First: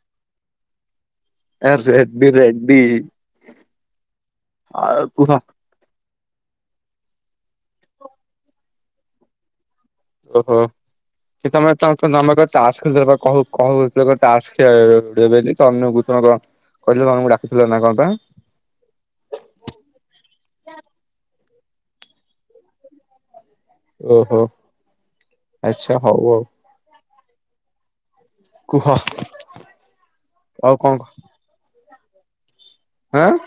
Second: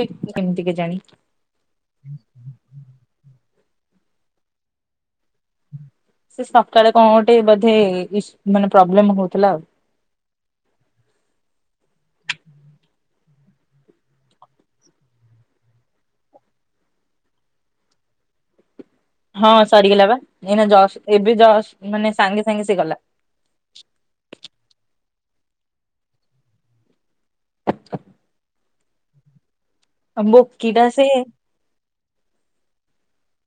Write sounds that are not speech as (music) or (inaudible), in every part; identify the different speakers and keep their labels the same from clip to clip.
Speaker 1: ଇ-ସେ କେମିତି କେଜାଣି।
Speaker 2: ଏ ଏବେ ରେଡି, ଆଉ କୁହ।
Speaker 1: ସେ ସକାଳେ କଣ ଗୋଟେ ବୋଧେ ଇସୁ-ମାନେ ପ୍ରୋବ୍ଲେମ ହଉଥିଲା ଆଉ।
Speaker 2: ଓହୋ। କି ତମେ ତ ତମେ ତ ତାସ୍ ଖେଳୁଥିଲେ କ କହୁଥିଲ ତାସ୍ ଖେଳିବ ବୋଲି ତମେକୁ କର କହିଲ ତୁମକୁ ଡାକୁଥିଲ ନା କଣ ପା?
Speaker 1: ହଁ ସରିଗଲା ବା ଏଇନା ଜସ୍ ଏବେ ଜସ୍ ମାନେ ସାଙ୍ଗେ ସାଙ୍ଗେ ସେ ଗଲା।
Speaker 2: ଓହୋ ଆଚ୍ଛା ହଉ ଆଉ। କୁହ।
Speaker 1: ବୋକୀ
Speaker 2: ଆଉ
Speaker 1: ଟା
Speaker 2: କଣ
Speaker 1: ସେ
Speaker 2: ହାଁ?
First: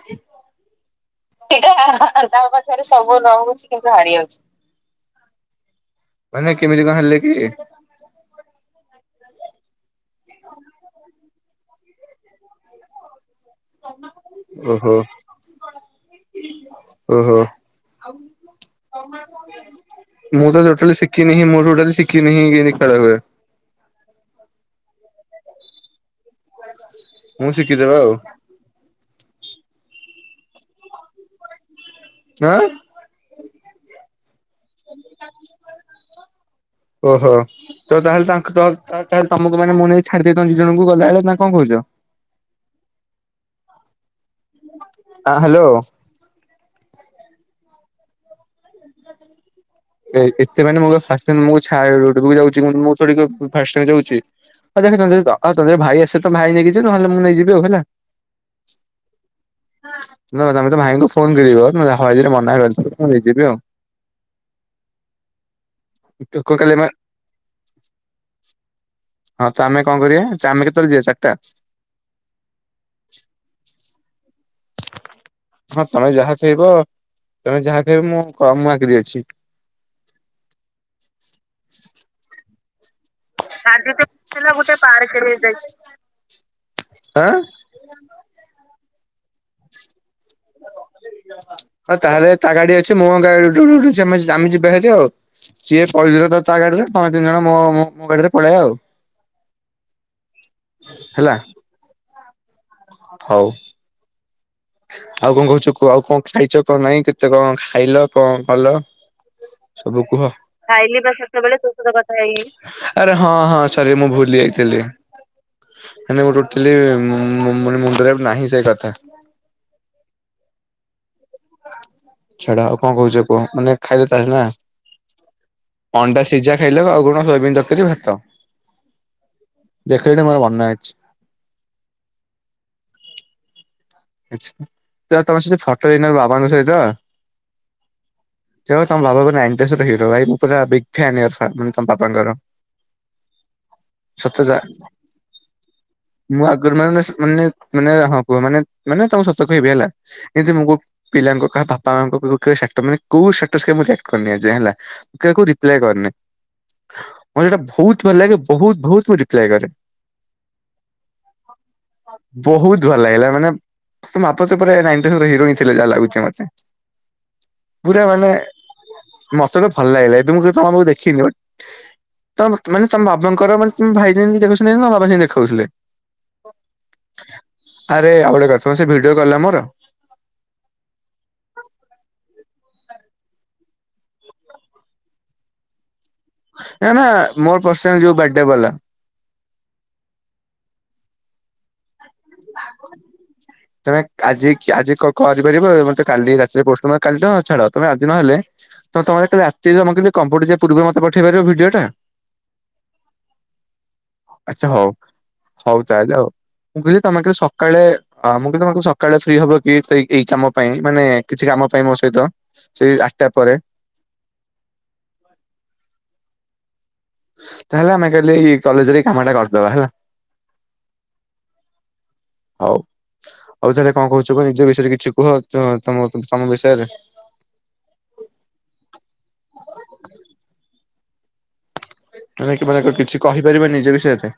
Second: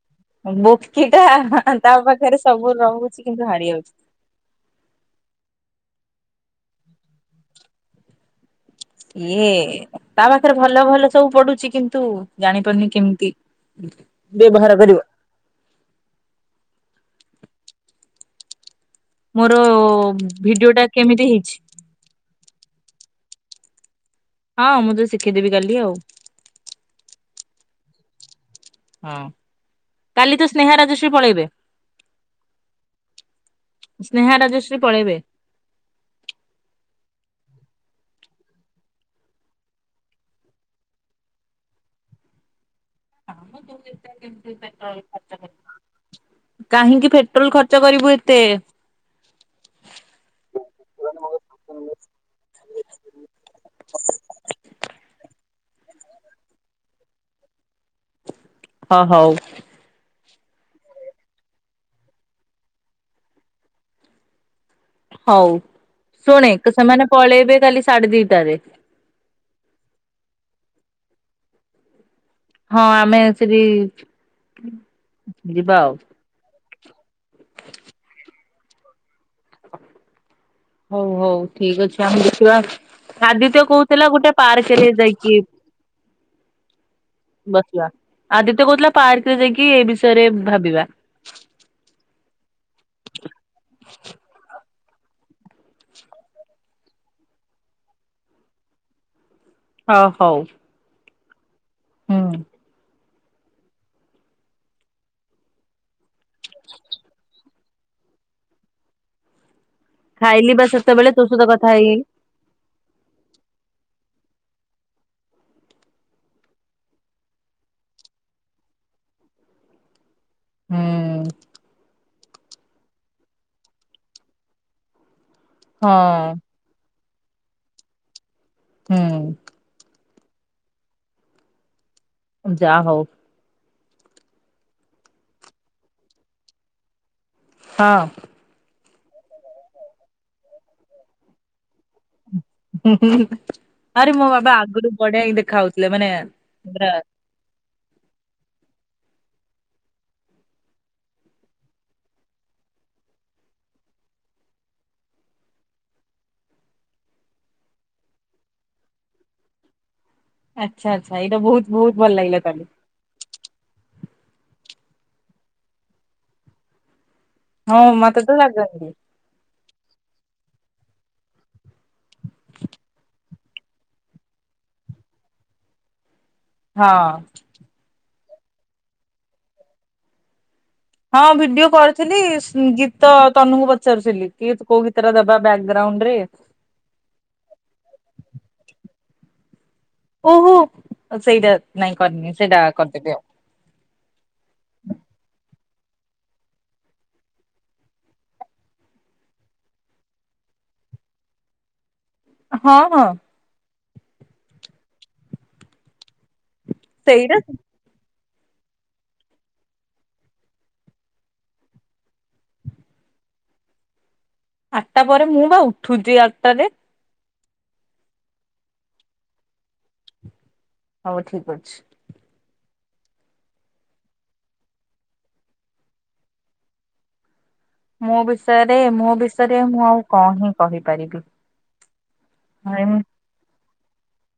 Speaker 1: ବୋକିଟା
Speaker 2: ସେଟା ତା ପାଖରେ ସବୁ ନ ହଉଚି କିନ୍ତୁ ହାରି ଯାଉଚି। ମାନେ କେମିତି କଣ ହେଲେ କି?
Speaker 1: ଇଏ ତା ପାଖରେ ଭଲ ଭଲ ସବୁ ପଡୁଚି କିନ୍ତୁ ଜାଣିପାରୁନି କେମିତି ବ୍ୟବହାର
Speaker 2: ଓହୋ।
Speaker 1: କରିବ।
Speaker 2: ଓଃହୋ।
Speaker 1: ମୋର
Speaker 2: ମୁଁ ତ
Speaker 1: ଭିଡିଓ ଟା
Speaker 2: ଟୋଟାଲି
Speaker 1: କେମିତି
Speaker 2: ଶିଖିନିଁ
Speaker 1: ହେଇଛି
Speaker 2: ମୁଁ ଟୋଟାଲି ଶିଖିନି କେନ୍ତୀ ଖେଳ ହୁଏ।
Speaker 1: ହଁ ମୁଁ ତ ଶିଖେଇଦେବି କାଲି ଆଉ।
Speaker 2: ମୁଁ ଶିଖିଦେବା ଆଉ।
Speaker 1: ହଁ କାଲି ତ ସ୍ନେହା ରାଜସ୍ୱୀ ପଳେଇବେ।
Speaker 2: ଆଁ।
Speaker 1: ସ୍ନେହା ରାଜଶ୍ରୀ ପଳେଇବେ।
Speaker 2: ଓହୋ। ତ ତାହେଲେ ତା ତାେଲେ ତମକୁ ମାନେ ମୁଁ ନେଇ ଛାଡିଦ ଦେଇ ଦି ଜଣଙ୍କୁ ଗଲାବେଳେ ନା କଣ କହୁଚ?
Speaker 1: ହ ମୁଁ ଦୁଇ କେମତି ପେଟ୍ରୋଲ
Speaker 2: ଆ
Speaker 1: ଖର୍ଚ୍ଚ
Speaker 2: ହ୍ୟାଲୋ।
Speaker 1: କରିବ। କାହିଁକି ପେଟ୍ରୋଲ ଖର୍ଚ୍ଚ କରିବୁ ଏତେ?
Speaker 2: ଏ ଏତେ ମାନେ ମୁ ଫାର୍ଷ୍ଟଟାଇମ ତମକୁ ଚଢିବାକୁ ଯାଉଚି ମୁଁ ଥୋଡ଼ି ଫାଷ୍ଟଟାମ ଯାଉଚି। ହଁ ଦେଖ ତର ତର ଭାଇ ଆସିବ ତ ଭାଇ ନେଇକି ଯିବ ନହଲେ ମୁଁ ନେଇଯିବି ଆଉ ହେଲା।
Speaker 1: ହଁ ହଉ।
Speaker 2: ନ ତମେ ତ ଭାଇଙ୍କୁ ଫୋନ କରିବ ହରେ ମନା କରି ମୁଁ ନେଇଯିବି ଆଉ।
Speaker 1: ହଉ ଶୁଣ
Speaker 2: କାଲି ଆମେ
Speaker 1: ସେମାନେ ପଳେଇବେ କାଲି ସାଢେ ଦିଟାରେ।
Speaker 2: ହଁ ତ ଆମେ କଣ କରିବା ଆମେ କେତେବେଳେ ଯିବା ଚାରିଟା?
Speaker 1: ହଁ ଆମେ ସେଠି ଯିବା
Speaker 2: ହଁ
Speaker 1: ଆଉ
Speaker 2: ତମେ ଯାହା ଖାଇବ ତମେ ଯାହା ଖାଇବ ମୁଁ କ ମୁ ଆଗିରି ଅଛି।
Speaker 1: ହଉ ହଉ ଠିକ ଅଛି ଆମେ ଦେଖିବା ଆଦିତ୍ୟ କହୁଥିଲା ଗୋଟେ ପାର୍କରେ ଯାଇକି
Speaker 2: ଆଁ?
Speaker 1: ବସିବା ଆଦିତ୍ୟ କହୁଥିଲା ପାର୍କ ରେ ଯାଇକି ଏ ବିଷୟରେ ଭାବିବା।
Speaker 2: ହଁ ତାହେଲେ ତା ଗାଡି ଅଛି ମୁଁ ଗାଡ ଉଡୁଛି ଆମ ଆମେ ଯିବା ହାରି ଆଉ। ସିଏ ପଳେଇଥିଲେ ତ ତା ଗାଡିରେ ତମେ ତିନି ଜଣ ମୋ ମୋ ଗାଡିରେ ପଳେଇବା ଆଉ।
Speaker 1: ହଁ ହଉ।
Speaker 2: ହେଲା।
Speaker 1: ହୁଁ।
Speaker 2: ହଉ। ଆଉ କଣ କହୁଛ କୁହ ଆଉ କଣ ଖାଇଛ କଣ ନାଇଁ କେତେ କଣ ଖାଇଲ କଣ କଲ? ସବୁ କୁହ।
Speaker 1: ଖାଇଲି ବା ସେତେବେଳେ ତୋ ସହିତ କଥା ହେଇ ହେଇ
Speaker 2: ଆରେ ହଁ ହଁ ସରି ମୁଁ ଭୁଲି ଯାଇଥିଲି। ଆରେ ଟୋଟାଲି ମୋ ମୋ ମୁଣ୍ଡରେ ନାହିଁ ସେ କଥା।
Speaker 1: ହୁଁ
Speaker 2: ଛଡା ଆଉ କଣ କହୁଛ କୁହ ମାନେ ଖାଇଲେ ତାଲେ ନା
Speaker 1: ହଁ
Speaker 2: ଅଣ୍ଡା ସିଝା ଖାଇଲ ଆଉ କଣ ସୋୟାବିନ ତରକାରି ଭାତ।
Speaker 1: ହୁଁ।
Speaker 2: ଦେଖିଲା ମୋର ମନେ ଅଛି।
Speaker 1: ଯା ହଉ।
Speaker 2: ଆଛା ତ ତମର ସହି ଫଟୋ ଦେଇନାର ବାବାଙ୍କ ସହିତ
Speaker 1: ହଁ।
Speaker 2: (unintelligible) ବିଗ୍ ଫ୍ୟାନ ମାନେ ତମ ବାପାଙ୍କର
Speaker 1: ହୁଁ ହୁଁ ଆରେ ମୋ ବାବା ଆଗରୁ ବଢିଆ କି ଦେଖା ହୋଉଥିଲେ ମାନେ
Speaker 2: ମୁଁ ଆଗରୁ
Speaker 1: ପୁରା
Speaker 2: ମାନେ ମାନେ ମାନେ ହଁ କୁହ ମାନେ ମାନେ ତମ ସତ କହିବି ହେଲା। ଏବେ ମୁଁ ମୋ ପିଲାଙ୍କ କାହା ବାପାଙ୍କୁ (unintelligible) ମୁଁ ସେଟ୍ କରିନି ଆଜି ଯାଏଁ ହେଲା। କାକୁ ରିପ୍ଲାଏ କରିନି। ମୋତେ ଏଇଟା ବହୁତ୍ ଭଲ ଲାଗେ ବହୁତ୍ ବହୁତ୍ ମୁଁ ରିପ୍ଲାଏ କରେ।
Speaker 1: ଆଚ୍ଛା ଆଚ୍ଛା ଏଇଟା ବହୁତ୍ ବହୁତ୍ ଭଲ ଲାଗିଲା ତାହଲେ।
Speaker 2: ତୁ ଭଲ ଲାଗିଲା ମାନେ। ସେ ମାପ ଯୁପରେ ନାଁ ଏମିତିରେ ପୁରା ହିରୋ ହିଁ ଥିଲେ ଯାହା ଲାଗୁଛି ମତେ
Speaker 1: ହଁ
Speaker 2: ପୁରା
Speaker 1: ମତେ
Speaker 2: ମାନେ
Speaker 1: ତ ଲାଗନ୍ତି
Speaker 2: ମୋତେ ତ ଭଲ ଲାଗିଲା ଏବେ ମୁଁ କଇନି ତମକୁ ଦେଖିନି ବୋଧେ। ତମ ମାନେ ତମ ବାବାଙ୍କର ମାନେ ତମ ଭାଇ ଯେମିତି (unintelligible) ତମ ବାବା ସେମିତି ଦେଖାଉଥିଲେ।
Speaker 1: ହଁ।
Speaker 2: ଆରେ ଆଉ ଗୋଟେ କଥା ସେ ଭିଡିଓ ଗଲା ମୋର।
Speaker 1: ହଁ ଭିଡିଓ କରିଥିଲି ଗୀତ ତନୁକୁ ପଚାରୁଥିଲି କି କୋଉ ଗୀତଟା ଦବା ବ୍ୟାଗ୍ରାଉଣ୍ଡୁରେ।
Speaker 2: ଏଁ ନା ମୋ ପଲସର୍ ଯୋଉ ବାଇକି୍ଟା ଭଲ।
Speaker 1: ଓହୋ ସେଇଟା ନାଇଁ କରିନି ସେଇଟା କରିଦେବି ଆଉ।
Speaker 2: ତମେ ଆଜି କିଏ ଆଜି କ କରି କରିପାରିବ ମତେ କାଲି ରାତିରେ ପୋଷ୍ଟମ କାଲି ତ ଛାଡ ତମେ ଆଜି ନହେଲେ ହଁ ତମେ ତ ରାତିରେ ମୁଁ କଇଲି କମ୍ପ୍ୟୁଡିଜେ ପୂର୍ବରୁ ମତେ ପଠେଇ ପାରିବ ଭିଡିଓ ଟା।
Speaker 1: ହଁ ହଁ।
Speaker 2: ଆଚ୍ଛା ହୋଉ ହୋଉ ତାହେଲେ ଆଉ ମୁଁ କଇଲି ତମେ କାଲି
Speaker 1: ସେଇଟା
Speaker 2: ସକାଳେ ଅ ମୁଁ କଇଲି ତମକୁ ସକାଳେ ଫ୍ରି ହବକି ସେଇ ଏଇ କାମ ପାଇଁ ମାନେ କିଛି କାମ ପାଇଁ ମୋ ସହିତ। ସେଇ ଆଟା ପରେ।
Speaker 1: ଆଟା ପରେ ମୁଁ ବା ଉଠୁଛି ଆଟାରେ।
Speaker 2: ତାହେଲେ ଆମେ କାଲି ଏଇ କଲେଜେରେ ଏଇ କାମଟା କରିଦବା ହେଲା।
Speaker 1: ହଁ ଭାଇ ଠିକ୍ ଅଛି।
Speaker 2: ହୋଉ। ଆଉଥରେ କଣ କହୁଛୁ କଅନି ନିଜ ବିଷୟରେ କିଛି କୁହ ତୋ ତମ ତମ ବିଷୟରେ।
Speaker 1: ମୋ ବିଷୟରେ ମୋ ବିଷୟରେ ମୁଁ ଆଉ କଣ ହିଁ କହିପାରିବି।
Speaker 2: (unintelligible)
Speaker 1: ଆଉ
Speaker 2: କିଛି କହିପାରିବ ନିଜେ ବିଷୟରେ।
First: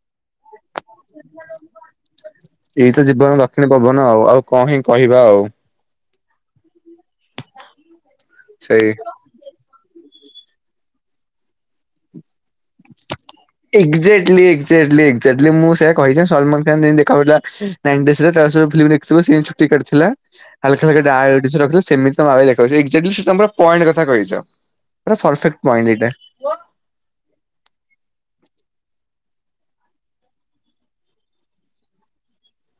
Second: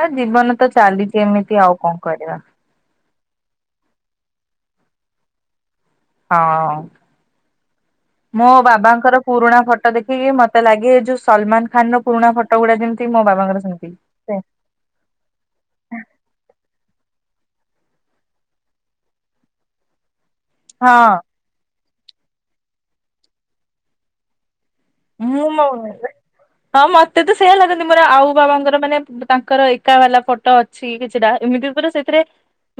Speaker 1: ଆ ଜୀବନ ତ ଚାଲିଚି ଏମିତି ଆଉ କଣ କରିବା।
Speaker 2: ଏଇ ତ ଜୀବନ ଦକ୍ଷିଣୀ ପବନ ଆଉ ଆଉ କଣ ହିଁ କହିବା ଆଉ।
Speaker 1: ହଁ ମୋ
Speaker 2: ସେଇ
Speaker 1: ବାବାଙ୍କର ପୁରୁଣା ଫଟୋ ଦେଖିକି ମତେ ଲାଗେ ଯୋଉ ସଲମନ ଖାନ୍ ର ପୁରୁଣା ଫଟୋ ଗୁଢା ଯେମିତି ମୋ ବାବାଙ୍କର ସେମିତି।
Speaker 2: (unintelligible) ଏକ୍ସକ୍ଟାଲି ଏକ୍ସକ୍ଟାଲି ମୁଁ ସେୟା କହିଥାନ୍ତି ସଲମନ ଖାନ୍ ଯେମିତି ଦେଖାଯାଉଥିଲା ନାଇଣ୍ଟି ଏସ ରେ ତାସହ ଫିଲ୍ମ ଦେଖିଥିବ ସିଏ ଚୁ ଟି କାଟି ଥିଲା। ହାଲକା
Speaker 1: ହଁ
Speaker 2: ହାଲକା ଡ୍ରାଏ ଚୁଟି ରଖିଚ ସେମିତି ତମ (unintelligible) ଏକ୍ସାକ୍ଟଲି ତମେ ପୁରା ପଏଣ୍ଟ କଥା କହିଚ। ପୁରା
Speaker 1: ମୁଁ
Speaker 2: ପରଫେକ୍ଟ
Speaker 1: ମୋ
Speaker 2: ପଏଣ୍ଟ୍ ଏଇଟା।
Speaker 1: ହଁ ମତେ ତ ସେୟା ଲାଗନ୍ତି ମୋର ଆଉ ବାବାଙ୍କର ମାନେ ତାଙ୍କର ଏକା ବାଲା ଫଟୋ ଅ ଠିକ୍ ଅଛିଟା ଏମିତି ପୁରା ସେଥିରେ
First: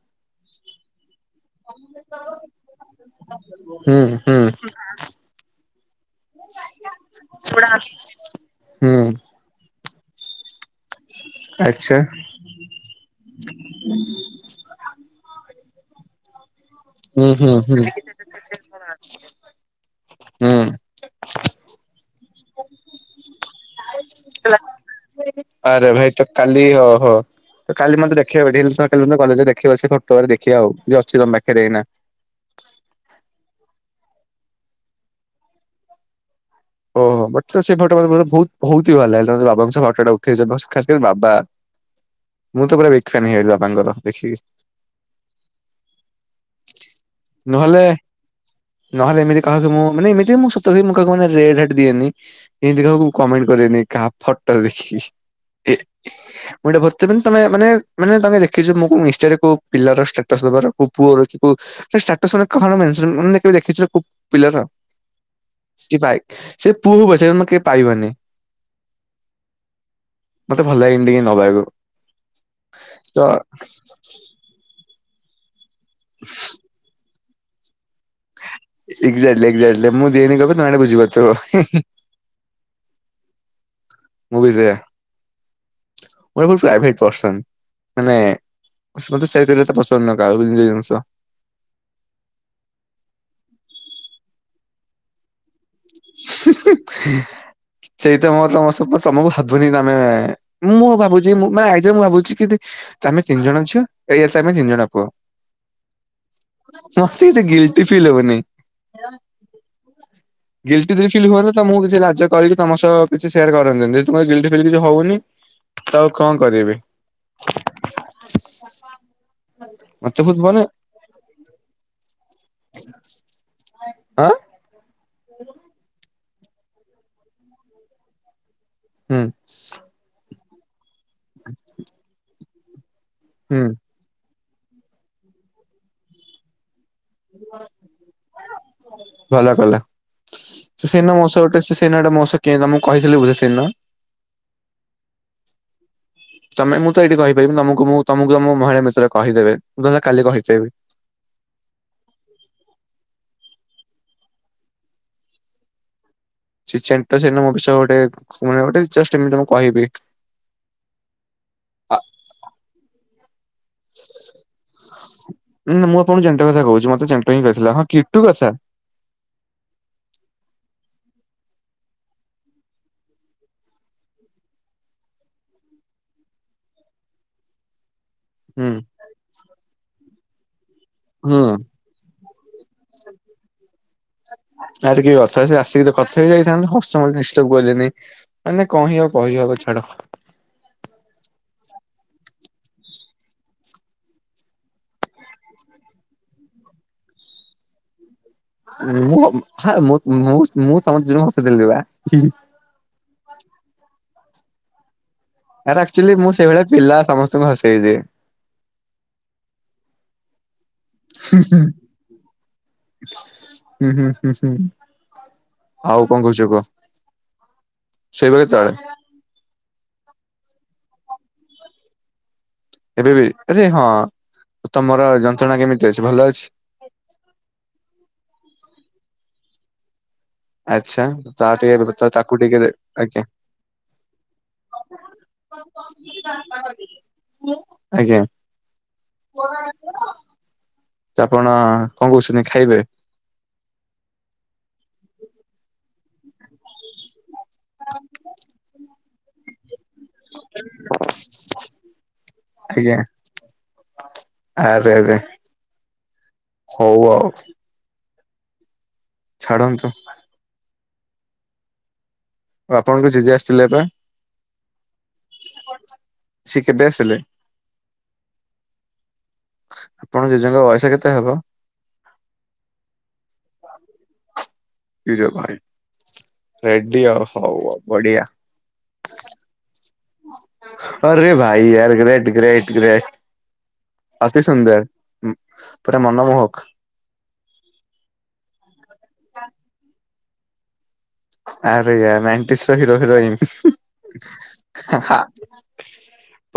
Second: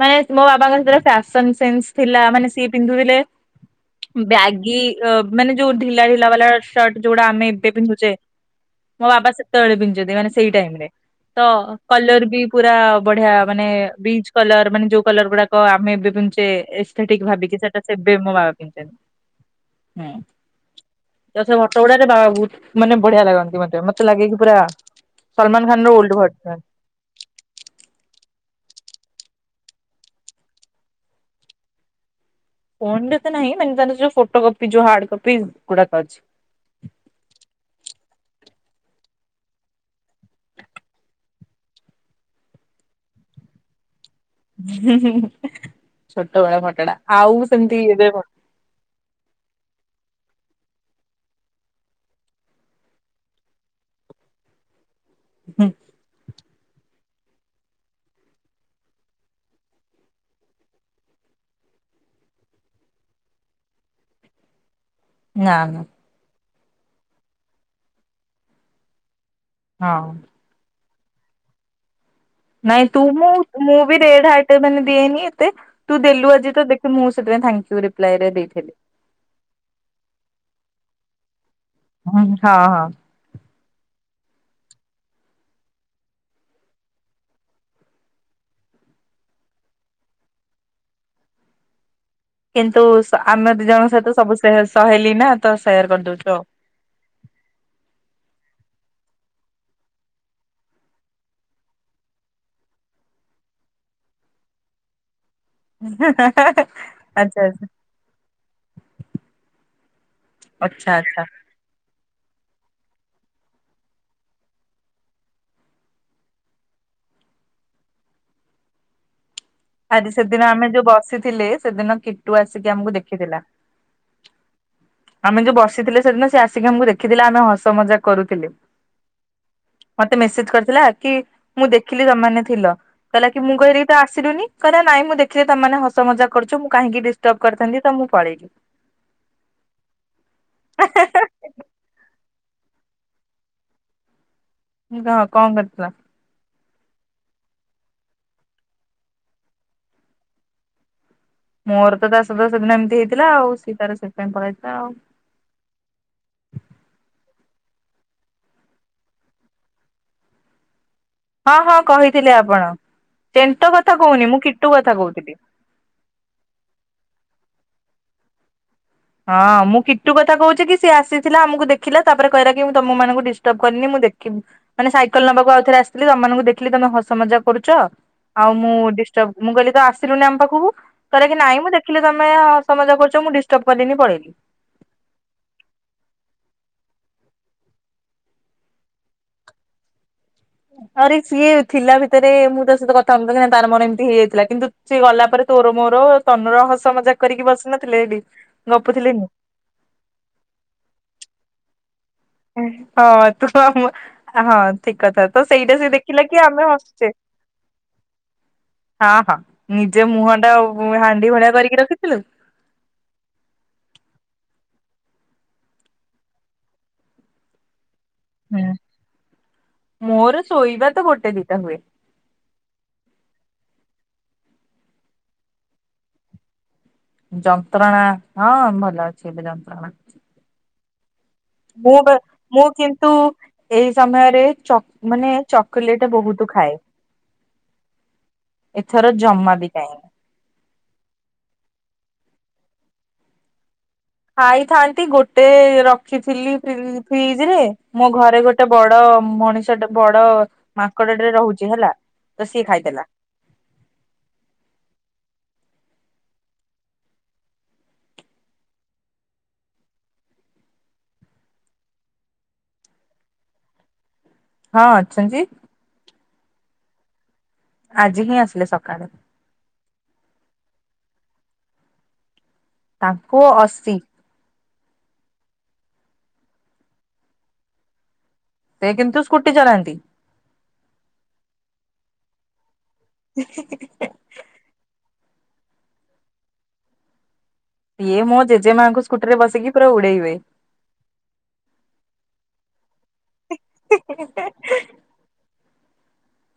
Speaker 1: ମାନେ ମୋ ବାବାଙ୍କ (unintelligible) ସନସେନସ୍ ଥିଲା ମାନେ ସିଏ ପିନ୍ଧୁଥିଲେ
Speaker 2: ହୁଁ ହୁଁ
Speaker 1: ବ୍ୟାଗି ଅ ମାନେ ଯୋଉ ଢିଲା ଢିଲା ବାଲା ସଟ୍ ଯୋଉଟା ଆମେ ଏବେ ପିନ୍ଧୁଚେ
Speaker 2: ହୁଁ
Speaker 1: ମୋ ବାବା ସେତେବେଳେ ପିନ୍ଧୁଚନ୍ତି ମାନେ ସେଇ ଟାଇମ୍ ରେ। ତ
Speaker 2: ଆଚ୍ଛା
Speaker 1: କଲର୍ ବି ପୁରା ବଢିଆ ମାନେ ବିଚ କଲର ମାନେ ଯୋଉ କଲର ଗୁଡାକ ଆମେ (unintelligible) ସେ ଠିକ
Speaker 2: ହୁଁ ହୁଁ
Speaker 1: ଭାବିକି ସେଟା
Speaker 2: ହୁଁ।
Speaker 1: ସେବେ ମୋ ବାବା ପିନ୍ଧଛନ୍ତିୁଁ ହୁଁ।
Speaker 2: ହୁଁ।
Speaker 1: ତ ସେ ହଟଗୁଡାରେ ବା ବହୁତ ମାନେ ବଢିଆ ଲାଗନ୍ତି ମ ଖାନ
Speaker 2: ଆରେ
Speaker 1: ର ଓଲ୍ଡ
Speaker 2: ଭାଇ ତ
Speaker 1: ଭର୍ସନ।
Speaker 2: କାଲି ଓହୋ। କାଲି ମତେ ଦେଖେଇବ ରିଲସ ଗୋଟେଦିନ କଲେଜ ଦେଖିବା ସେ ଫଟରେ ଦେଖିବା ଆଉ ଯିଏ ଅଛି ତମ ପାଖରେ ଏଇନା।
Speaker 1: ଫୋନ ରେ ତ ନାହିଁ ମାନେ ତାଙ୍କ ଯୋଉ ଫୋଟୋ କପି ଯୋଉ ହାର୍ଡ କପି ଗୁଡାକ ଅଛି।
Speaker 2: (unintelligible) ମୁଁ ତ ପୁରା ବିକ ଫେନ୍ ହେଇଗଲି ବାପାଙ୍କର ଦେଖି
Speaker 1: ଛୋଟବେଳ ଫୋଟଟା ଆଉ
Speaker 2: ନହେଲେ
Speaker 1: ସେମିତି ଏବେ
Speaker 2: ନହେଲେ ଏମିତି କହାକ ମୁଁ ମାନ ଏମିତି ସତରେ ମୁ କାହାକୁ ମାନେ ଆ ରେ ରେଟ ଦିଏନି ଏମିତି କାକୁ କମେଣ୍ଟ କରନି କାହା ଫଟୋ ଦେଖିକି।
Speaker 1: (unintelligible)
Speaker 2: ମୁଁ ଏଇଟା ଭରଥିଲି ତମେ ମାନେ ମାନେ ତମେ ଦେଖିଛ ମୁ କୋଉ ମିଶ୍ଚରେ କୋଉ ପିଲାର ଷ୍ଟାଟ ଦବାର କୋଉ ପୁଅର କି କୋଉ (unintelligible) ପିଲାର
Speaker 1: ନା ନା
Speaker 2: କି ପାଏ ସେ ପୁଅ ପଚାରିବ ମ କେ ପାଇବନି।
Speaker 1: ହଁ।
Speaker 2: ମତେ ଭଲ ଲାଗ ଏନ୍ତିକି ନବାକୁ।
Speaker 1: ନାଇଁ ତୁ
Speaker 2: ତ
Speaker 1: ମୁଁ ମୁଁ ବି ରେଡ ହାର୍ଟ ମାନେ ଦିଏନି ଏତେ ତୁ ଦେଲୁ ଆଜି ତ ଦେଖି ମୁଁ ସ ସେଥିପାଇଁ ଥେକ୍ଯୁ ରିପ୍ଲାଏ ରେ ଦେଇଥିଲି।
Speaker 2: ଏକ୍ଜାକ୍ଟଲି ଏକ୍ଜାକ୍ଟଲି ମୁଁ ଦିଏନି କେବେ ତମେ ଏଟା ବୁଝିିପାରୁଥିବ।
Speaker 1: ହୁଁ ହଁ ହଁ।
Speaker 2: ମୁବି ସେଇୟା ମୁଁ ଏବେ ପର୍ଯ୍ୟଭେ ପର୍ଶନ। ଅସ ମତେ ସେଇଥିରେ ତ ପସନ୍ଦ ନୁହେଁ କାହାକୁ ନିଜ ଜିନିଷ।
Speaker 1: କିନ୍ତୁ ସ୍ ଆମେ ଦି ଜଣଙ୍କ ସହିତ ସବୁ ସହଲି ନା ତ ସେୟାର କରିଦଉଛୁ ଆଉ।
Speaker 2: ସେଇ ତ ମ ତମ ସବୁ ତମକୁ ଭାବୁନି ତମେ ମୁଁ ଭାବୁଛି ମା ଆଇରେ ମୁଁ ଭାବୁଛି କି ଦି ତ ଆମେ ତିନି ଜଣ ଝିଅ ଏଇଆ ତ ଆମେ ତିନି ଜଣ ପୁଅ। ମତେ
Speaker 1: ଆଚ୍ଛା
Speaker 2: କିଛି
Speaker 1: ଆଚ୍ଛା
Speaker 2: ଗିିଲଟି ଫିଲ୍ ହବନି ଗିଲଟି
Speaker 1: ଆଚ୍ଛା।
Speaker 2: ଦିଲ
Speaker 1: ଆଚ୍ଛା।
Speaker 2: ଫିଲ୍ ହୁଅ ତା ମୁଁ କିଛି ଲାଜ କରିକି ତମ ସହ କିଛି ସେୟାର କରନ୍ତି ତମର ଗିଲଟି ଫିଲ୍ କିଛି ହୋଉନି ତୋ ଆଉ କଣ କରିବି
Speaker 1: ଆଜି
Speaker 2: ମତେ ବହୁତ
Speaker 1: ସେଦିନ
Speaker 2: ମାନେ
Speaker 1: ଆମେ ଯୋଉ ବସିଥିଲେ ସେଦିନ କିଟୁ ଆସିକି ଆମକୁ ଦେଖିଥିଲା।
Speaker 2: ଆଁ?
Speaker 1: ଆମେ ଯୋଉ ବସିଥିଲେ ସେଦିନ ସେ ଆସିକି ଆମକୁ ଦେଖିଥିଲେ ଆମେ ହସ ମଜାକ କରୁଥିଲେ।
Speaker 2: ହୁଁ।
Speaker 1: ମତେ ମେସେଜ କରିଥିଲା କି ମୁଁ ଦେଖିଲି ତମେନେ ଥିଲା କହିଲା କି ମୁଁ
Speaker 2: ହୁଁ
Speaker 1: କହିଲି ତ ଆସିଲୁନି କହିଲା ନାଇଁ ଦେଖିଲି ତମାନେ ହସ ମଜା କରୁଚ ମୁଁ କାହିଁକି ଡିଷ୍ଟର୍ବ କରିଥାନ୍ତି ତ ମୁଁ ପଳେଇଲି।
Speaker 2: ଭଲ କଲା ସେ ସେଇନ ମୋସହ ଗୋଟେ ସେ ସେନା ଗୋଟେ ମସ କେ ତମଁ କହିଥିଲି ବୁଝେ ସେନ?
Speaker 1: ନୀଗା କଁ କରିଥିଲା?
Speaker 2: ତମେ ମୁଁ ତ ଏଇଠି କହିପାରିବି ତମକୁ ମୁଁ ତମକୁ ଆମ ମହିଳା ମିତ୍ର କହିଦେବେ ମୁଁ ତାସ କାଲି କହିଚିବି।
Speaker 1: ମୋର ତ ତା ସହିତ ସେଦିନ ଏମିତି ହେଇଥିଲା ଆଉ ସିଏ ତାର ସେଥିପାଇଁ ପଳେଇାଇଥିଲା ଆଉ।
Speaker 2: ସେ ଚେନଣ୍ଟ ମୋ ବିଷୟରେ ଗୋଟେ ଚେଷ୍ଟମତି କହିବି।
Speaker 1: ହଁ ହଁ କହିଥିଲେ ଆପଣ ସେଣ୍ଟ କଥା। କଥା କହୁନି ମୁଁ କିଟୁ କଥା କହୁଥିଲି।
Speaker 2: ନାଁ ମୁଁ ଆପଣ କୁ ଚେଣ୍ଟ କଥା କହୁଛି ମତେ ଚେଣ୍ଟହିଁ କହିଥିଲା ହଁ କିଟୁ କଥା
Speaker 1: ହଁ ମୁଁ କିଟୁ କଥା କହୁଛିି କି ସିଏ ଆସିଥିଲା ଆମକୁ ଦେଖିଲା ତାପରେ କହିଲା କି ମୁଁ ତମ ମାନଙ୍କୁ ଡିଷ୍ଟର୍ବ କରିନି ମୁଁ ଦେଖିବୁ। ମାନେ ସାଇକେଲ ନବାକୁ ଆଉଥରେ ଆସଥିଲି ତମଙ୍କୁ ଦେଖିଲି ତମେ ହସ ମଜା କରୁଛ। ଆଉ
Speaker 2: ହୁଁ।
Speaker 1: ମୁଁ ଡିଷ୍ଟର୍ବ ମୁଁ କହିଲି ତ ଆସିଲୁନି ଆମ ପାଖକୁ। କର କି
Speaker 2: ହୁଁ
Speaker 1: ନାଇଁ ମୁଁ ଦେଖିଲି ତମେ ହସ ମଜା କରୁଛ ମୁଁ ଡିଷ୍ଟର୍ବ (unintelligible)
Speaker 2: ଆରେିକଏ କଥା ସେ ଆସିକି କଥା ହେଇ ଯାଇଥାନ୍ତ ହସ ନିଶ୍ଚକୁ ଗଲେନି। ମାନେ କଣ ହି ଆଉ କହିହବ ଛାଡ।
Speaker 1: ଆରେ ସିଏ ଥିଲା ଭିତରେ ମୁଁ ତା ସହିତ କଥା ହୁଏନା ନା ତାର ମନ ଏମିତି ହେଇଯାଇଥିଲା କିନ୍ତୁ ସିଏ ଗଲା ପରେ ତୋର ମୋର ତନ ରହସ ମଜାକ କରିକି ବସି ନଥିଲେ ଏଠି ଗପୁଥିଲେନି।
Speaker 2: (unintelligible) ମୁଁ ସମସ୍ତେ ହସିଥିଲି ବା
Speaker 1: ହ ତୁ ଆଉ ମୁଁ ହଁ ଠିକ କଥା ତ ସେଇଟା
Speaker 2: ଆରେ
Speaker 1: ସେ
Speaker 2: ଆକ୍ଚୁଆଲି
Speaker 1: ଦେଖିଲା
Speaker 2: ମୁଁ
Speaker 1: କି
Speaker 2: ସେଇଭଳିଆ
Speaker 1: ଆମେ
Speaker 2: ପିଲା
Speaker 1: ହସୁଛେ।
Speaker 2: ସମସ୍ତଙ୍କୁ ହସେଇଦିଏ।
Speaker 1: ହଁ ହଁ ନିଜେ ମୁହଁ ଟା ହାଣ୍ଡି ଭଳିଆ କରିକି ରଖିଥିଲୁ।
Speaker 2: ହୁଁ ହୁଁ ହୁଁ ହୁଁ ଆଉ କଣ କହୁଛ କୁହ ଶୋଇବ
Speaker 1: ହୁଁ।
Speaker 2: କେତେବେଳେ?
Speaker 1: ମୋର ଶୋଇବା ତ ଗୋଟେ ଦିଇଟା ହୁଏ।
Speaker 2: ଏବେ ବି ଆରେ ହଁ ତମର ଯନ୍ତ୍ରଣା କେମିତି ଅଛି ଭଲ ଅଛି।
Speaker 1: ଯନ୍ତ୍ରଣା ହଁ ଭଲ ଅଛି ଏବେ ଯନ୍ତ୍ରଣା।
Speaker 2: ଆଛା।
Speaker 1: ମୁଁ ମୁଁ କିନ୍ତୁ ଏଇ ସମୟରେ ଚକ ମାନେ ଚକୋଲେଟ ବହୁତ ଖାଏ
Speaker 2: ଆଜ୍ଞା
Speaker 1: ଏଥର ଜମା ବି ନାହିଁ
Speaker 2: ତ ଆପଣ କଣ କହୁଛନ୍ତି ଖାଇବେ
Speaker 1: ଖାଇଥାନ୍ତି ଗୋଟେ ରଖିଥିଲି ଫ୍ରିଜ ରେ ମୋ ଘରେ ଗୋଟେ ବଡ ମଣିଷ ଟ ବଡ ମାଙ୍କଡ ଟେ ରହୁଛି ହେଲା ତ ସିଏ
Speaker 2: ଆଜ୍ଞା
Speaker 1: ଖାଇଦେଲା।
Speaker 2: ଆରେ ଆରେ ହଉ ଆଉ ଛାଡ଼ନ୍ତୁ ଆପଣଙ୍କ ଜେଜେ ଆସିଥିଲେ ପା।
Speaker 1: ହଁ ଅଛନ୍ତି।
Speaker 2: ସେ କେବେ ଆସିଲେ?
Speaker 1: ଆଜି ହିଁ ଆସିଲେ ସକାଳେ।
Speaker 2: ଆପଣ ଙ୍କ ଜେଜେ ଙ୍କ ବୟସ କେତେ ହବ?
Speaker 1: ତାଙ୍କୁ ଅଶୀ
Speaker 2: ଇରେ ଭାଇ ରେଡି ଆଉ ହଉ ଆଉ ବଢିଆ।
Speaker 1: ସେ କିନ୍ତୁ ସ୍କୁଟି ଚଲାନ୍ତି।
Speaker 2: ଅରେ ଭାଇୟାର ଗ୍ରେଟ୍ ଗ୍ରେଟ ଗ୍ରେଟ।
Speaker 1: (inaudible)
Speaker 2: ଅତି ସୁନ୍ଦର ପୁରା ମନମୋହକ।
Speaker 1: ଇୟେ ମୋ ଜେଜେମାଆ ଙ୍କୁ ସ୍କୁଟି ରେ ବସିକି ପୁରା ଉଡେଇବେ।
Speaker 2: ଆରେ ୟାର ନାଇଣ୍ଟିସ୍ ର ହିରୋ ହିରୋଇନ୍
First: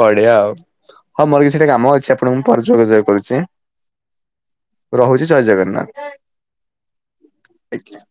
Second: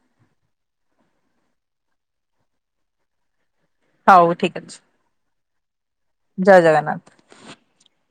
Speaker 2: ପାଡିଆ ଆଉ, ହଁ ମୋର କିଛିଟା କାମ ଅଛି ଆପଣଙ୍କୁ ମୁ ଯୋଗାଯୋଗ କରୁଛି।
Speaker 1: ହଉ ଠିକ୍ ଅଛି।
Speaker 2: ରହୁଛି ଜୟ ଜଗନ୍ନାଥ।
Speaker 1: ଜୟ ଜଗନ୍ନାଥ।
Speaker 2: ଆଜ୍ଞା।